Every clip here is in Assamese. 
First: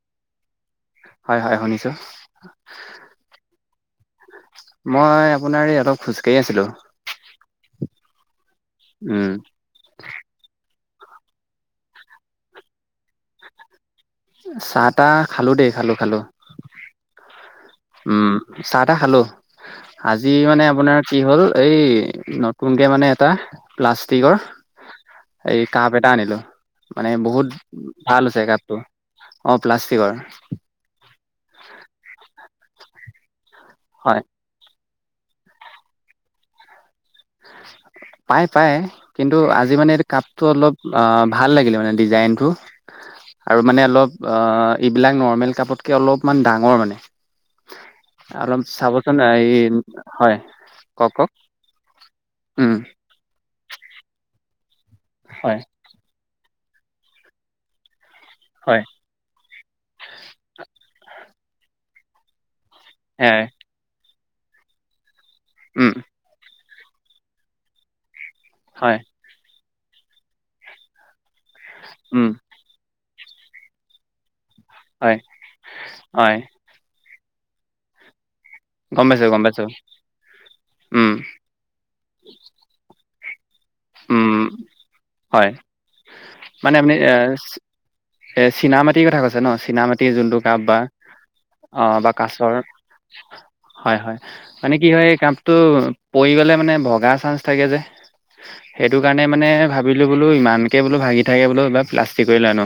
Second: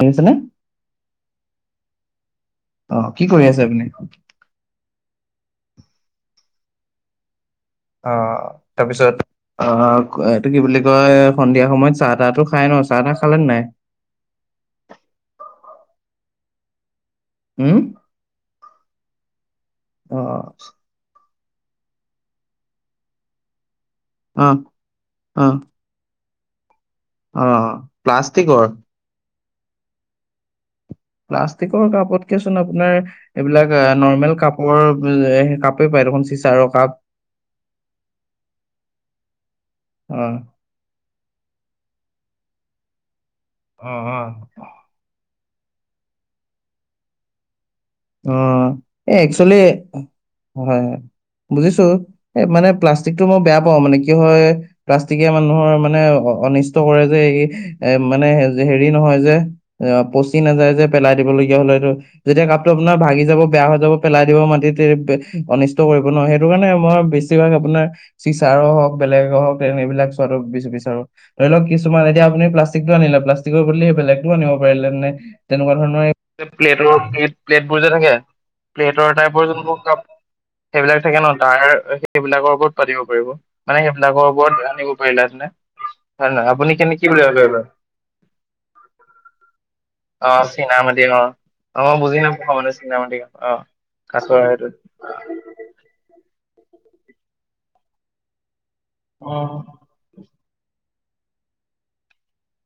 শুনিছে নে? হয়, হয়, শুনিছো। অ কি কৰি আছে আপুনি? মই আপোনাৰ এই অলপ খোজকাঢ়ি আছিলো। অ' তাৰপিছত, উম অ এইটো কি বুলি সন্ধিয়া সময়ত চাহ-তাহ ত খাই ন, চাহ-তাহ খালে নে নাই? চাহ-তাহ খালো দেই, খালো-খালো। উম, চাহ-তাহ খালো, আজি অ' মানে আপোনাৰ কি হ'ল এই নতুনকে মানে এটা প্লাষ্টিকৰ, অ' অ' এই কাপ এটা আনিলো। মানে বহুত অ' ভাল হৈছে প্লাষ্টিকৰ কাপটো, অ প্লাষ্টিকৰ। প্লাষ্টিকৰ কাপত কেচোন আপোনাৰ, এইবিলাক হয় নৰ্মেল কাপৰ কাপেই পায় দেখোন চিচাৰ কাপ। পাই-পাই কিন্তু আজি মানে এই অ' কাপটো অলপ অহ ভাল লাগিলে মানে। ডিজাইনটো, আৰু মানে অ' অলপ অ' এইবিলাক নৰ্মেল কাপতকে অলপমান ডাঙৰ মানে। অ অলপ চাবচোন এই একচুৱেলি হয় কওক কওক বুজিছো এ মানে উম প্লাষ্টিক টো মই বেয়া পাওঁ মানে কি হয় প্লাষ্টিকে হয় মানুহৰ মানে অনিষ্ট কৰে যে এই এ মানে হয় হেৰি নহয় যে পচি নাযায় যে পেলাই দিবলগীয়া হলে এইটো যেতিয়া ক আপোনাৰ ভাগি যাব হয় বেয়া হৈ যাব পেলাই দিব মাটিতে অনিষ্ট উম কৰিব ন সেইটো কাৰণে মই বেছিভাগ আপোনাৰ চিচাৰো হওক হয়, বেলেগ হওক তেনে এই বিলাক চোৱো বি বিচাৰো ধৰি লও কিছুমান এতিয়া উম, আনি [unintelligible] লািক টোনিলে প্লািক বুলিলে স বেলেগটো আনিব হয়, তেনেকুৱা হয়, ধৰণৰ প্লেটৰ প্লেট বোৰ যে থাকে গম প্লেটৰ পাইছো, গম টাইপৰ পাইছো। যোনবোৰ কাপ সেইবিলাক উম, থাকে ন ডায়ৰ সেইবিলাকৰ ওপৰত পাতিব মানে সেইপিলাকৰ উম, ওপৰত আনিব পাৰিলে হয়, আহয় আপুনি মানে কেনে কি এ বুলি এ চীনা মাটিৰ কথা কৈছে ন চীনা মাটিৰ অ যোনটো কাপ বা চীনামাটি অ অ মই বা বুজি কা নাপাওঁ মানে চীনামাটি অ কাছৰ সেইটো [unintelligible] মানে ভগা চান্স থাকে যে সেইটো কাৰণে মানে উম ভাবিলোঁ বোলো ইমানকে বোলো ভাগি থাকে বোলো এইবাৰ প্লাষ্টিক কৰি লৈ আনো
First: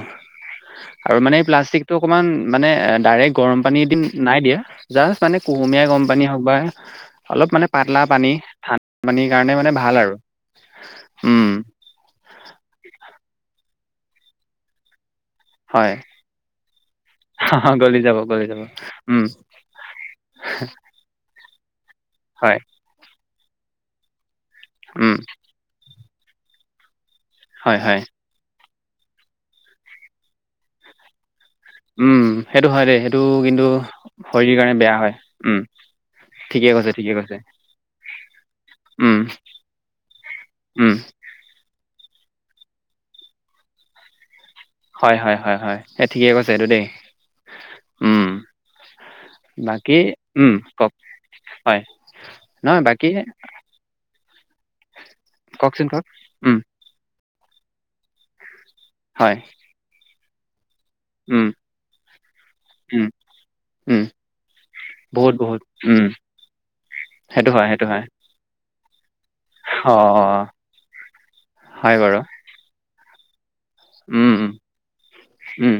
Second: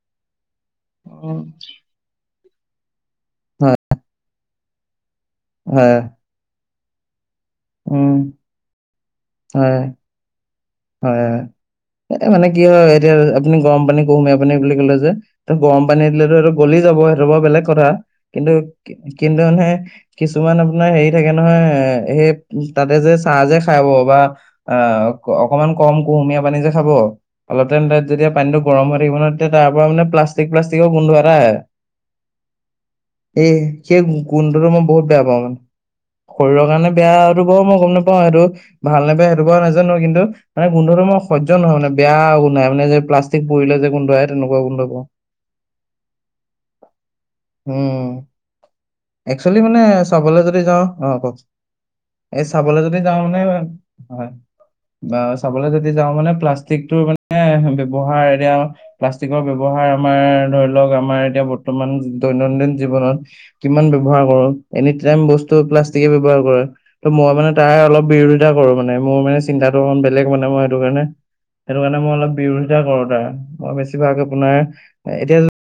আৰু উম মানে এই প্লাষ্টিকটো অকমান মানে ডাইৰেক্ গৰম হয় পানী দি নাই দিয়ে জা মানে কুহুমীয়া হয় গম পানী হওক বা অলপ মানে পাতলা উম পানী ঠানন্দা পানী সেই কাৰণে মানে হয় ভাল আৰু হয় উম, মানে কি হয় এতিয়া আপুনি গৰম পানী কুহুমীয়া পানী বুলি কলে যে ত গৰম হয়। পানী দিলেতো সটো গলি যাব সেইটো বাৰু বেলেগ কথা গলি যাব গলি কিন্তু যাব উম কিন্তু মানে কিছু কিমান আপোনাৰ হেৰি থাকে নহয় সেই হয় তাতে যে চাহ যে খাব বা উম অহ কুুমীয়া পানী যে খাব অল হয় হয় পানী গৰম থাকিবান তেয়া তাৰ পৰা মানে প্লাষ্টিক প্লাষ্টিকৰ গোন্ধ এটা উম সেইটো হয় দেই সেইটো এই কিন্তু সেই শৰীৰৰ গোন্ধটো কাৰণে মই বেয়া বহুত হয় পাওঁ মানে উম ঠিকে শৰীৰৰ কাৰণে কৈছে ঠিকে কৈছে বেয়াটো বাৰু মই গম নাপাওঁ সেইটো ভাল উম নেপেয় সেইটো ক নাজানো কিন্তু মানে উম গোন্ধটো মই সহ্য় নহয় মানে বেয়া গু নাই মানে যে প্লাষ্টিক পৰিৰিলে যে গোন্ধ তেনেকুৱা গোন্ধ পাওঁ। হয় হয় হয় হয় এই ঠিকে কৈছে এইটো দেই উম একচুৱেলি মানে বাকী চাবলৈ উম যদি যাওঁ কওক অ কক হয় এই চাবলৈ নহয় যদি বাকী যাওঁ নে হয় বা চাবলৈ কওকচোন যদি কওক যাওঁ মানে উম প্লাষ্টিকটোৰ মানে ব্যৱহাৰ এতিয়া হয় প্লাষ্টিকৰ ব্যৱহাৰ আমাৰ ধৰি [unintelligible] উম প্লাষ্টিকে উম উম বহুত বহুত উম ব্যৱহাৰ কৰে ত মই সেইটো মানে হয় তাই সেইটো অলপ হয় বিৰোধিতা কৰো মানে মোৰ মানে চিন্তাটো অ অণ বেলেগ মানে মই সেইটো কাৰণে সেইটো হয় কাৰণে মই বাৰু অলপ বিৰোধিতা কৰো তাৰ মই বেছিভাগ উম উম আপোনাৰ এতিয়া উম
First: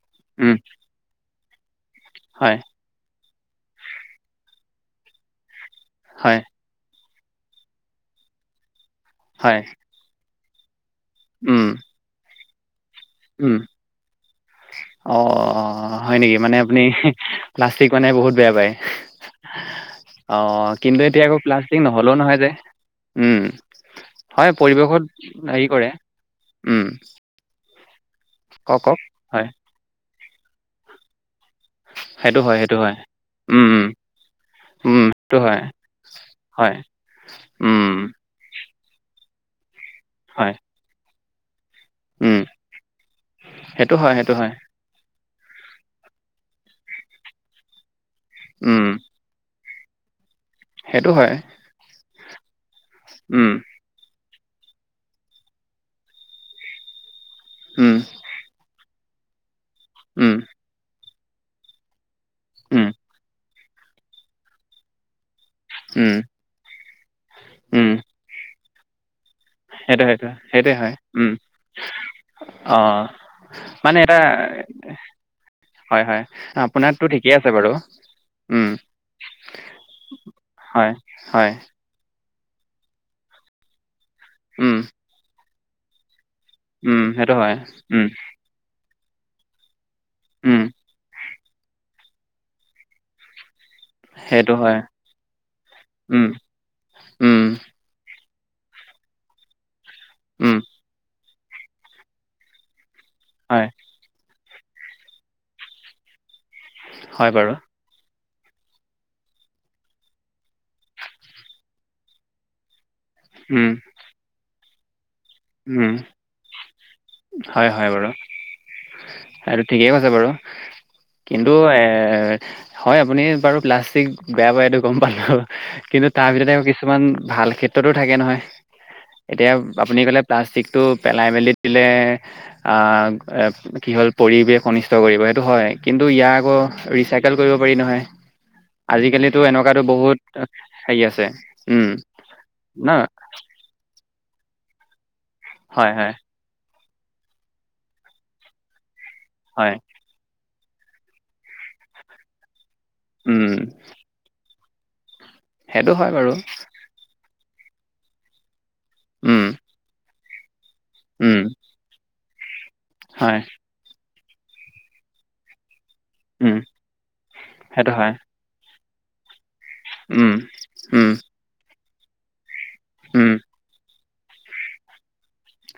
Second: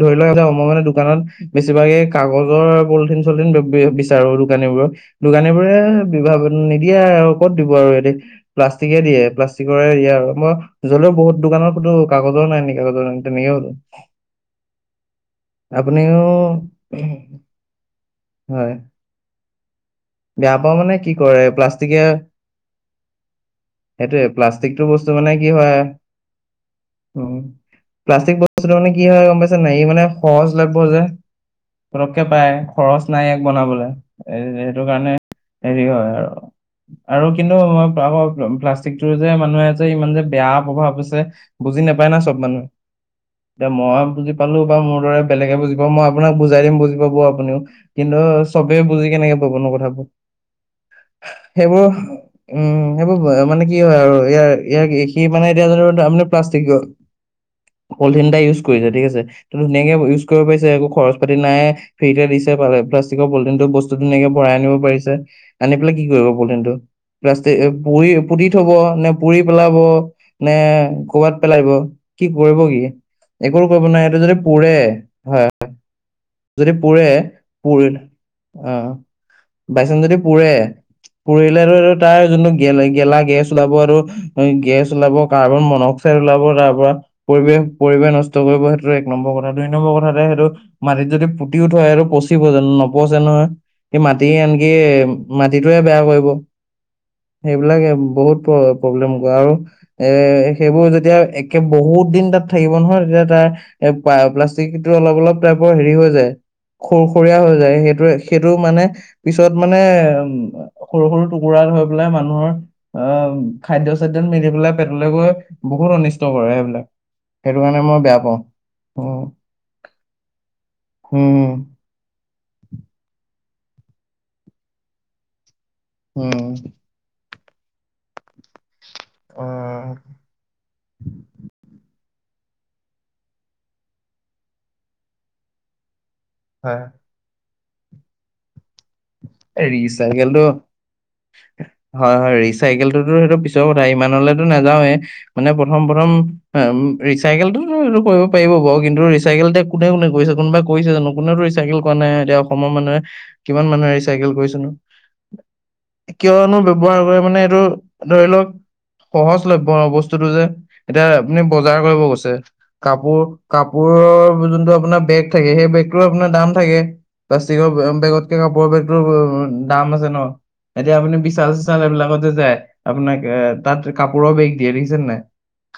ধৰি লওক এটা উম অকমান দোকানত বেছিভাগে হয় কাগজৰ পলিথিন বিচাৰো দোকানী বোৰৰ দোকানী বোৰে বিভ হয় নিদিয়ে আৰু ক'ত দিব আৰু এ প্লাষ্টিকে দিয়ে হয় প্লাষ্টিকৰে দিয়ে আৰু মই জলেও বহুত উম দোকানৰ কোনো কাগজৰ নাই নেকি কাগজৰ তেনেকে উম হল অ অ হয় নেকি মানে আপুনি প্লাষ্টিক মানে বহুত বেয়া পায় হয় অ বেয়া পাওঁ মানে কিন্তু কি এতিয়া আৌ কৰে প্লাষ্টিক প্লাষ্টিকে নহলেও নহয় যে উম সেইটোয়ে হয় প্লাষ্টিকটো পৰিৱেশত বস্তু মানে কি হেৰি হয় কৰে উম প্লাষ্টিক বস্তুটো কওক মানে কওক কি হয় গম পাইছে নেৰি মানে সহজ লাগব যে পটককে সেইটো পায় হয় সেইটো হয় খৰচ নাই ইয়াক উম বনাবলে উম এ উম [unintelligible] যে সেইটো হয় হয় উম মানুহে যে ইমান যে বেয়া হয় প্ৰভাৱ আছে বুজি নাপায় না চব উম মানুহে এতিয়া সেইটো মই হয় বুজি সেইটো হয় পালো বা মোৰ দৰে বেলেগে বুজি পাব মই আপোনাক বুজাই দিম বুজি পাব আপুনিও কিন্তু চবে উম বুজি কেনেকে পাবনো কথাবোৰ সেইটো হয় সেইবোৰ উম সেইবোৰ উম মানে কি হয় আৰু ইয়াৰ ইয়াৰ সি মানে এতিয়াো আ প্লাষ্টিক উম পলিথিন এটা ইউজ কৰিছে ঠিক আছে ত ধুনীয়াকে ইউজ উম কৰিব পাৰিছে একো খৰচ পাতি নাই ফ্ৰীতে দিছে উম প্লাষ্টিকৰ পলিটিনটো বস্তু ধুনিয়া ভৰাই নিব পাৰিছে আনি পেল কি উম কৰিব পলঠিনটো প্লাষ্টি--এ উম পুৰি পুৰি থব নে পুৰি পেলাব সেইটো সেইটো নে সেইটোৱে হয় উম কৰবাত পেলাই দিব কি কৰিব অ কি একো কৰিব মানে নাই এটা এইটো যদি পুৰে হয় হয় হয় যদি আপোনাৰতো পুৰে ঠিকেই আছে বাৰু পুৰিল উম অহ বাইচাঞ্চ যদি পুৰে হয় হয় পুৰিলে তাত তাৰ যোনটো গেলা গেছ ওলাব হেটো উম গেছ ওলাব কাৰ্বন মনঅক্সাইড ওলাব তাৰ পৰা উম, সেইটো হয়। পৰিৱেশ উম, পৰিৱেশ নষ্ট কৰিব সেইটো এক নম্বৰ কথা দুই নম্বৰ কথা তে সেইটো উম, তাক যদি পুতিও থোৱা হয় হেটো পচিব জানো নপচে নহয় সি মাটি সেইটো আনকি হয়। মাটিটোয়ে বেয়া কৰিব উম, উম, সেইবিলাকে বহুত প প্ৰব্লেম কৰে আৰু এ উম, সেইবোৰ যেতিয়া একে বহুত দিন তাত থাকিব নহয় য়া তাৰ হয়, এ প প্লাষ্টিকো অলপ অলপ টাইপৰ হেৰি হৈ যায় হয় খুৰখুৰীয়া বাৰু। হৈ যায় সেইটোৱে- সেইটো মানে পিছত মানে উ সৰু সৰু টুকুৰা হৈ পেলাই মানুহৰ অ উম, খাদ্য চাদ্যত মিলি পেলাই পেটলৈ গৈ বহুত উম, অনিষ্ট কৰে সেইবিলাক সেইটো হয়, কাৰণে হয় মই বাৰু। বেয়া পাওঁ উম সেইটো ঠিকেই কৈছে বাৰু কিন্তু উম এ হয় আপুনি বাৰু প্লাষ্টিক বেয়া পায় এইটো গম পালো কিন্তু তাৰ উম ভিতৰতে কিছুমান ভাল ক্ষেত্ৰতো থাকে নহয় এতিয়া উম আপুনি ক'লে প্লাষ্টিকটো পেলাই মেলি দিলে আহ এ কি হ'ল পৰিৱেশ অনিষ্ট কৰিব সেইটো হয় কিন্তু ইয়াৰ আকৌ হয় ৰিচাইকেল কৰিব পাৰি নহয় আজিকালিতো এনেকুৱাতো বহুত ৰিচাইকেলটো হেৰি আছে। উম, হয় হয় ন? ৰিচাইকেলটোতো সেইটো পিছৰ কথা ইমানলৈ নাযাওৱে মানে প্ৰথম হয়, হয়। প্ৰথম আ ম ৰিচাইকেল হেইটো কৰিব পাৰিব বাৰু চাইকেল এতি হয়, কোনেও নকৰিছে কোনোবা কৰিছে জানো কোনেওটো ৰিচাইকেল কৰা নাই এতিয়া অসমৰ মানুহে উম, কিমান মানুহে ৰিচাইকেল কৰিছে নো সেইটো হয় বাৰু। কিয়নো ব্যৱহাৰ কৰে মানে এইটো ধৰি লওক উম, সহজলভ্য বস্তু বস্তুটো যে এতিয়া উম, আপুনি বজাৰ কৰিব গৈছে কাপোৰ হয়, কাপোৰৰ যোনটো আপোনাৰ বেগ থাকে সেই বেগ টোৱে আপোনাৰ দাম উম, থাকে প্লাষ্টিকৰ সেইটো হয়। বেগকে কাপোৰৰ বেগটো দাম আছে ন উম, এতিয়া উম, আপুনি বিশাল চিচাল এইবিলাকতে যায় আপোনাক উম, এ তাত কাপোৰৰ বেগ দিয়ে দেখিছেনে নাই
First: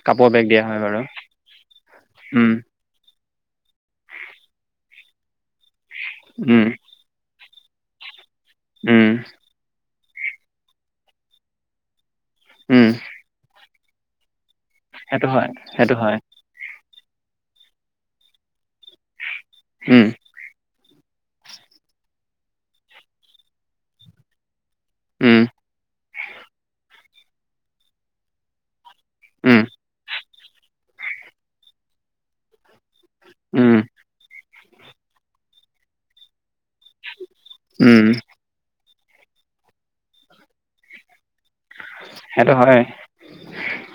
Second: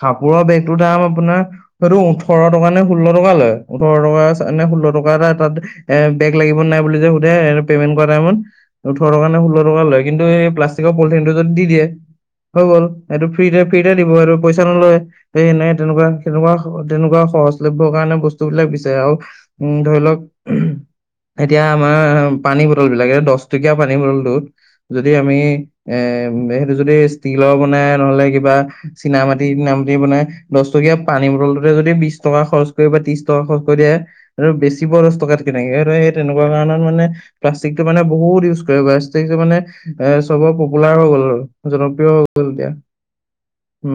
কাপোৰৰ বেগ দিয়া বেগটো হয় বাৰু। দাম আপোনাৰ হয়টো ওঠৰ উম, টকা নে ষোল টকা লয় ওঠৰ টকা নে ষোল্ল টকা এটা তাত এ বেগ লাগিব উম, নে নাই বুলি যে সু এ আমি পেমেণ্ট কৰা টাইমত উম, ওঠৰ টকা নে ষোল টকা লয় কিন্তু এই প্লাষ্টিকৰ পলিথিন টো যদি দি দিয়ে হৈ গ'ল উম, এইটো ফ্ৰীতে ফ্ৰীতে দিব আৰু পইচা নলয় সেইটো সেই হয়, এনে সেইটো তেনেকুৱা হয়। তেনেকুৱা তেনেকুৱা সহজলভ্য কাৰণে বস্তু বিলাক বিচাৰে আৰু উম ধৰি লওক এতিয়া মাআ পানী বটল বিলাক এ দছ টকীয়া পানী বটলটোত যদি আমি উম, এ উ সেইটো যদি ষ্টিলৰ বনাই নহলে কিবা চিনা মাটি উম, নাম দি বনায় দছ টকীয়া পানী বটলটোতে যদি বিছ টকা খৰচ কৰিব ত্ৰিশ টকা খৰচ কৰি উম, দিয়ে আৰু বেছি প দছ টকাত কিনে সেইটোৱে হে তেনেকুৱা কাৰণে মানে প্লাষ্টিক টো মানে উম, বহুত ইউজ কৰে প্লাষ্টিকটো মানে এ চবৰ পপুলাৰ হৈ গ'ল জনপ্ৰিয় হল সেইটো এতিয়া হয়,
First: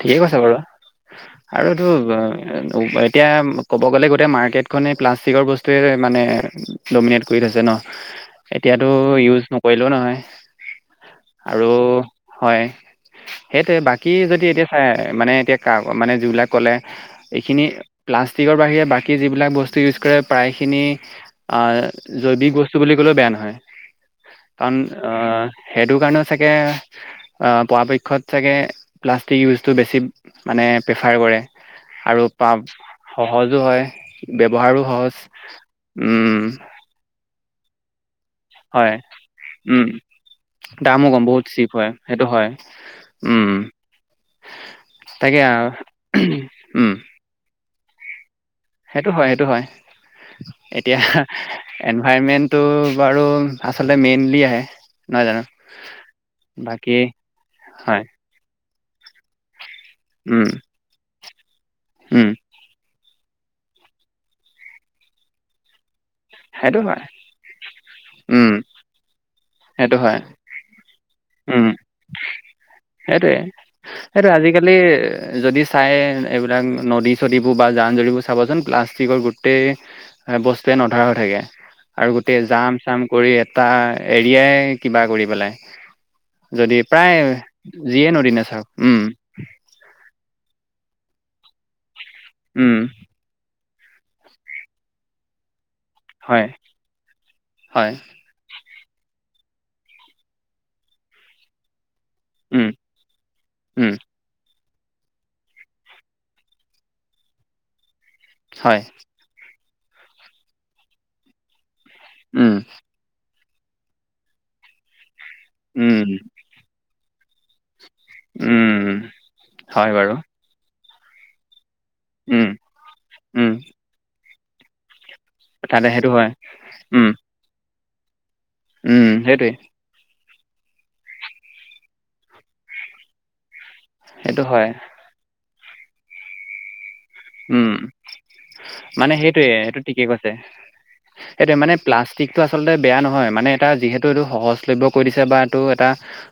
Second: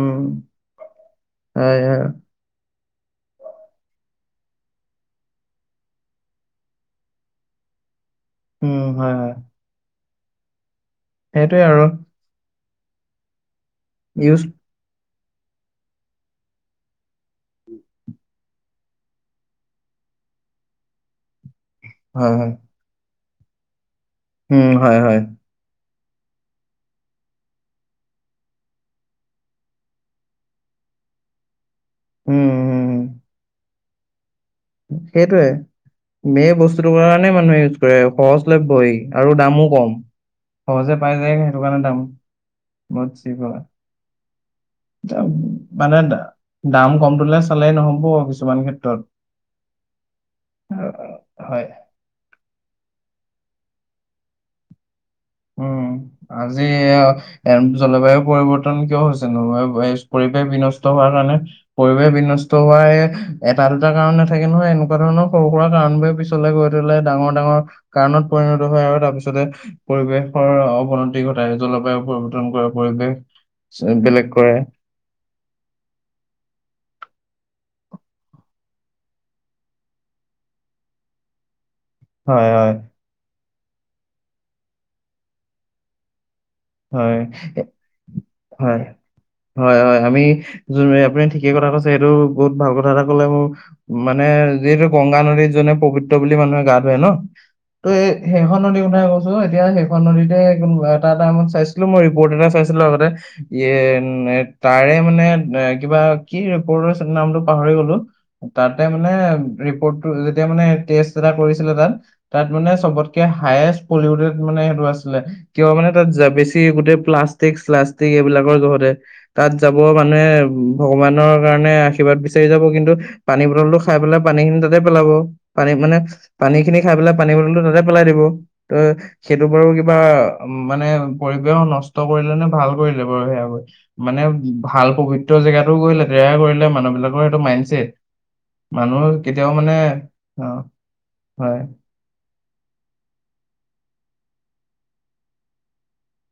ঠিকেই কৈছে বাৰু। আৰু হয়, টো হয়। এতিয়া ক'ব গ'লে গোটেই মাৰ্কেটখনেই প্লাষ্টিকৰ বস্তুৱে মানে ডমিনেট কৰি থৈছে ন উম, এতিয়াটো হয়, হয়। ইউজ নকৰিলেও নহয় আৰু হয় সেইটোৱে বাকী ইউজ যদি এতিয়া চা মানে এতিয়া কাল মানে যিবিলাক ক'লে এইখিনি প্লাষ্টিকৰ বাহিৰে বাকী যিবিলাক বস্তু ইউজ প্ৰায়খিনি হয়, হয়। জৈৱিক বস্তু বুলি ক'লেও বেয়া নহয়, উম, কাৰণ হয়, হয়। অ'। সেইটো কাৰণেও চাগে অ' পৰাপক্ষত চাগে প্লাষ্টিক ইউজটো বেছি মানে প্ৰেফাৰ কৰে। আৰু উম, পা সহজো হয়। ব্যৱহাৰো সহজ সেইটোয়ে উম বে বস্তুটোৰ কাৰণে মানুহে কৰে, সহজলভ্য ই হয় আৰু দামো উম কম। সহজে দামো পাই কম যায় বহুত সেইটো চিপ কাৰণে হয় দাম সেইটো হয় উম বহুত [unintelligible] তাকে আৰু মানে উম দাম কমটোলে চালেই নহ'ব। হ কিছুমান ক্ষেত্ৰত সেইটো হয় সেইটো আহ, এতিয়া হয়। এনভাইৰমেণ্টটো বাৰু। আচলতে মেইনলি আহে। নহয় জানো উম, আজি বাকী হয়, জলবায়ু পৰিৱৰ্তন কিয় হৈছে নল'ব। পৰিৱেশ উম, বিনষ্ট হোৱাৰ কাৰণে পৰিৱেশ উম, বিনষ্ট হোৱায়ে এটা দুটা কাৰণ নাথাকে নহয় এনেকুৱা ধৰণৰ সৰু সুৰা কাৰণ বো পিছলে গৈ সেইটো থ'লে হয়, ডাঙৰ ডাঙৰ কাৰণত উম, পৰিণত হয় আৰু তাৰ পিছতে সেইটো হয়, পৰিৱেশৰ অৱনতি ঘটায় উম, জলবায়ু পৰিৱৰ্তন কৰা পৰিৱেশ চ- বেলেগ এইটো কৰে আজিকালি যদি চাই এইবিলাক নদী চদীবোৰ বা জান জৰিবোৰ চাবচোন প্লাষ্টিকৰ গোটেই বস্তুৱে নধৰা হৈ থাকে। আৰু গোটেই হয় জাম হয় চাম কৰি এটা এৰিয়াই কিবা কৰি পেলাই। যদি হয় এ- প্ৰায় যিয়ে নদিনা হয় চাওঁক উম। হয় হয় আমি যোন আপুনি ঠিকেই কথা কৈছে সেইটো বহুত ভাল উম, কথা এটা ক'লে মোৰ মানে যিহেতু গংগা নদীত যোনে পবিত্ৰ বুলি হয়, মানুহে গা ধুৱে ন ত হয়, এই সেইখন নদী কথা কৈছো এতিয়া সেইখন নদীতে এটা এটাইমত চাইছিলো মৰি বতেটা উম, চাইছিলো আগতে ইয়ে উম, তাৰে মানে এ কিবা কি ৰিপৰ্টৰ নামটো পাহৰি গলো হয়, তাতে মানে। ৰিপৰ্ট যেতিয়া মানে টেষ্ট এটা কৰিছিলে তাত তাত উম, মানে চবতকে হায়েষ্ট পলিউটেড মানে সেইটো আছিলে কিয় মানে উম, তাত বেছি গোটেই প্লাষ্টিক্ল চাষ্টিক এইবিলাকৰ জহতে উম, তাত যাব হয় বাৰু, মানুহে ভগৱানৰ কাৰণে কিবাত বিচাৰি উম, যাব কিন্তু পানী উম, বটলটো খাই পেলাই পানী খিনি তাতে পেলাব। পানী তাতে মানে সেইটো হয়, পানী খিনি খাই উম, পেলাই পানী বটলটো তাতে পেলাই দিব। ত' উম, সেইটো সেইটোৱে, বাৰু কিবা মানে পৰিৱেশ নষ্ট কৰিলে নে ভাল কৰিলে বাৰু সেয়া মানে সেইটো হয়, ভাল পবিত্ৰ দ' জেগাটো গৈ লেতেৰা কৰিলে মানুহবিলাকৰ সেইটো উম। মাইণ্ডছেট। মানুহ কেতিয়াও মানে অ'। সেটো হয় মানে প্লাষ্টিকটো আচলতে বেয়া নহয় মানে এটা যিহেতু এইটো সহজ [unintelligible] কৰি দিছে বা এইটো এটা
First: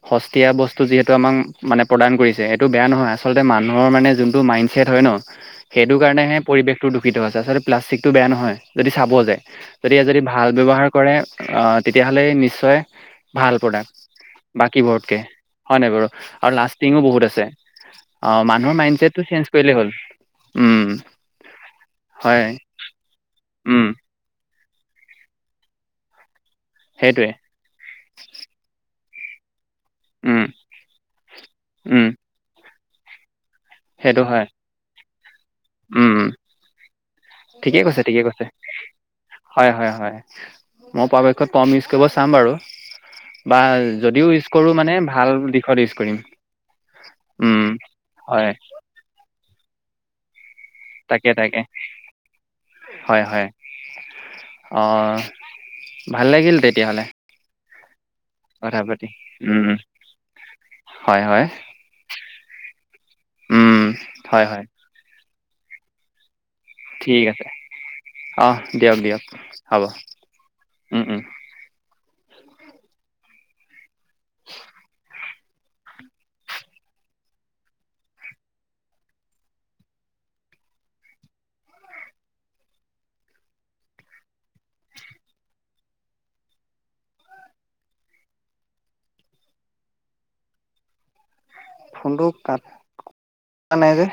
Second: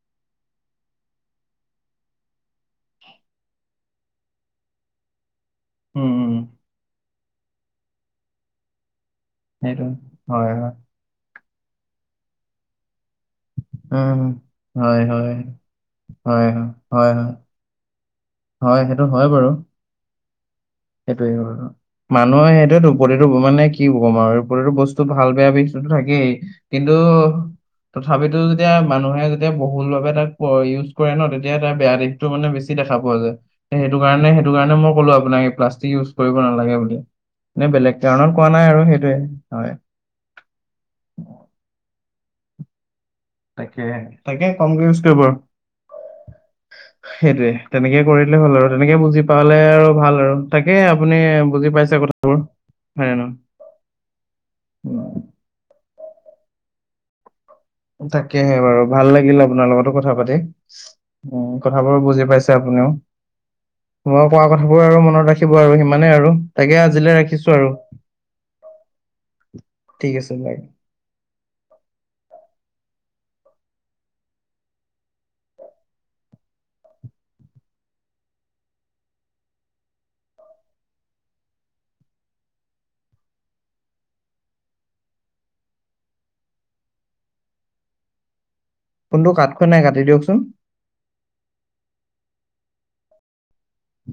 সস্তীয়া বস্তু যিহেতু আমাক মানে প্ৰদান কৰিছে এইটো বেয়া নহয় আচল মানুহৰ মানে যোনটো মাইণ্ডচেট হয় ন' সেইটো উম উম কাৰণেহে পৰিৱেশটো দূষিত আ হৈছে আচলতে প্লাষ্টিকটো বেয়া নহয় যদি চাব যায় সেইটো যদি যদি হয় ভাল হয় ব্যৱহাৰ কৰে অ', তেতিয়াহ'লে নিশ্চয় ভাল প্ৰডাক্ট উম হয় বাকীবোৰতকে হয় হয় নাই বাৰু হয় আৰু হয় লাষ্টিঙো হয় বহুত হয় আছে। অ', মানুহৰ হয় মাইড সেইটো হয় চটটো বাৰু চেঞ্জ কৰিলেই হ'ল। উম সেইটোৱে হয় মানুহে এইটোয়ো প্ৰতিটো মানে কি উম কম আৰু। ৰিতো বস্তু ভাল বেয়া বস্তু থাকেই কিন্তু সেইটোৱে তথাপিতো যেতিয়া মানুহে যেতিয়া বহুল ভাবে তাক উম ইউজ কৰে ন' তেতিয়া তাৰ বেয়া উম দিশতটো মানে বেছি দেখা পোৱা যায়। সেইটো কাৰণে সেইটো কাৰণে মই ক'লো আপোনাক এই প্লাষ্টিক উম ইউজ উম কৰিব নালাগে বুলি। নে ঠিকে বেলেগ কৈছে, ঠিকে কাৰণত কৈছে কোৱা নাই আৰু সেইটোৱে হয়, হয়, হয় মই পৰাপক্ষত প চাম বাৰু বা তাকে যদিও তাকে ইজ কৰো কমকে মানে ভাল দিশত ইজ কৰিম। সেইটোয়ে উম তেনেকে কৰিলে হয় হ'ল আৰু তেনেকে বুজি পালে আৰু ভাল আৰু। তাকে আপুনি তাকে তাকে বুজি পাইছে কথাবোৰ হয়ে হয় হয় নহ অ', ভাল লাগিল তেতিয়াহ'লে। তাকেহে কথা বাৰু পাতি ভাল লাগিল আপোনাৰ উম লগতো কথা পাতি হয় হয় উম, কথাবোৰ বুজি পাইছে আপুনিও। উম মই হয় কোৱা হয় কথাবোৰ আৰু মনত ৰাখিব আৰু সিমানেই আৰু। তাকে আজিলে ৰাখিছো আৰু। অ' দিয়ক- দিয়ক হ'ব, ঠিক আছে বাৰু উম-উম। [inaudible] ফোনটো কাট খোৱা নাই কাটি দিয়কচোন। ফোনটো কাট [unintelligible] নাই যে।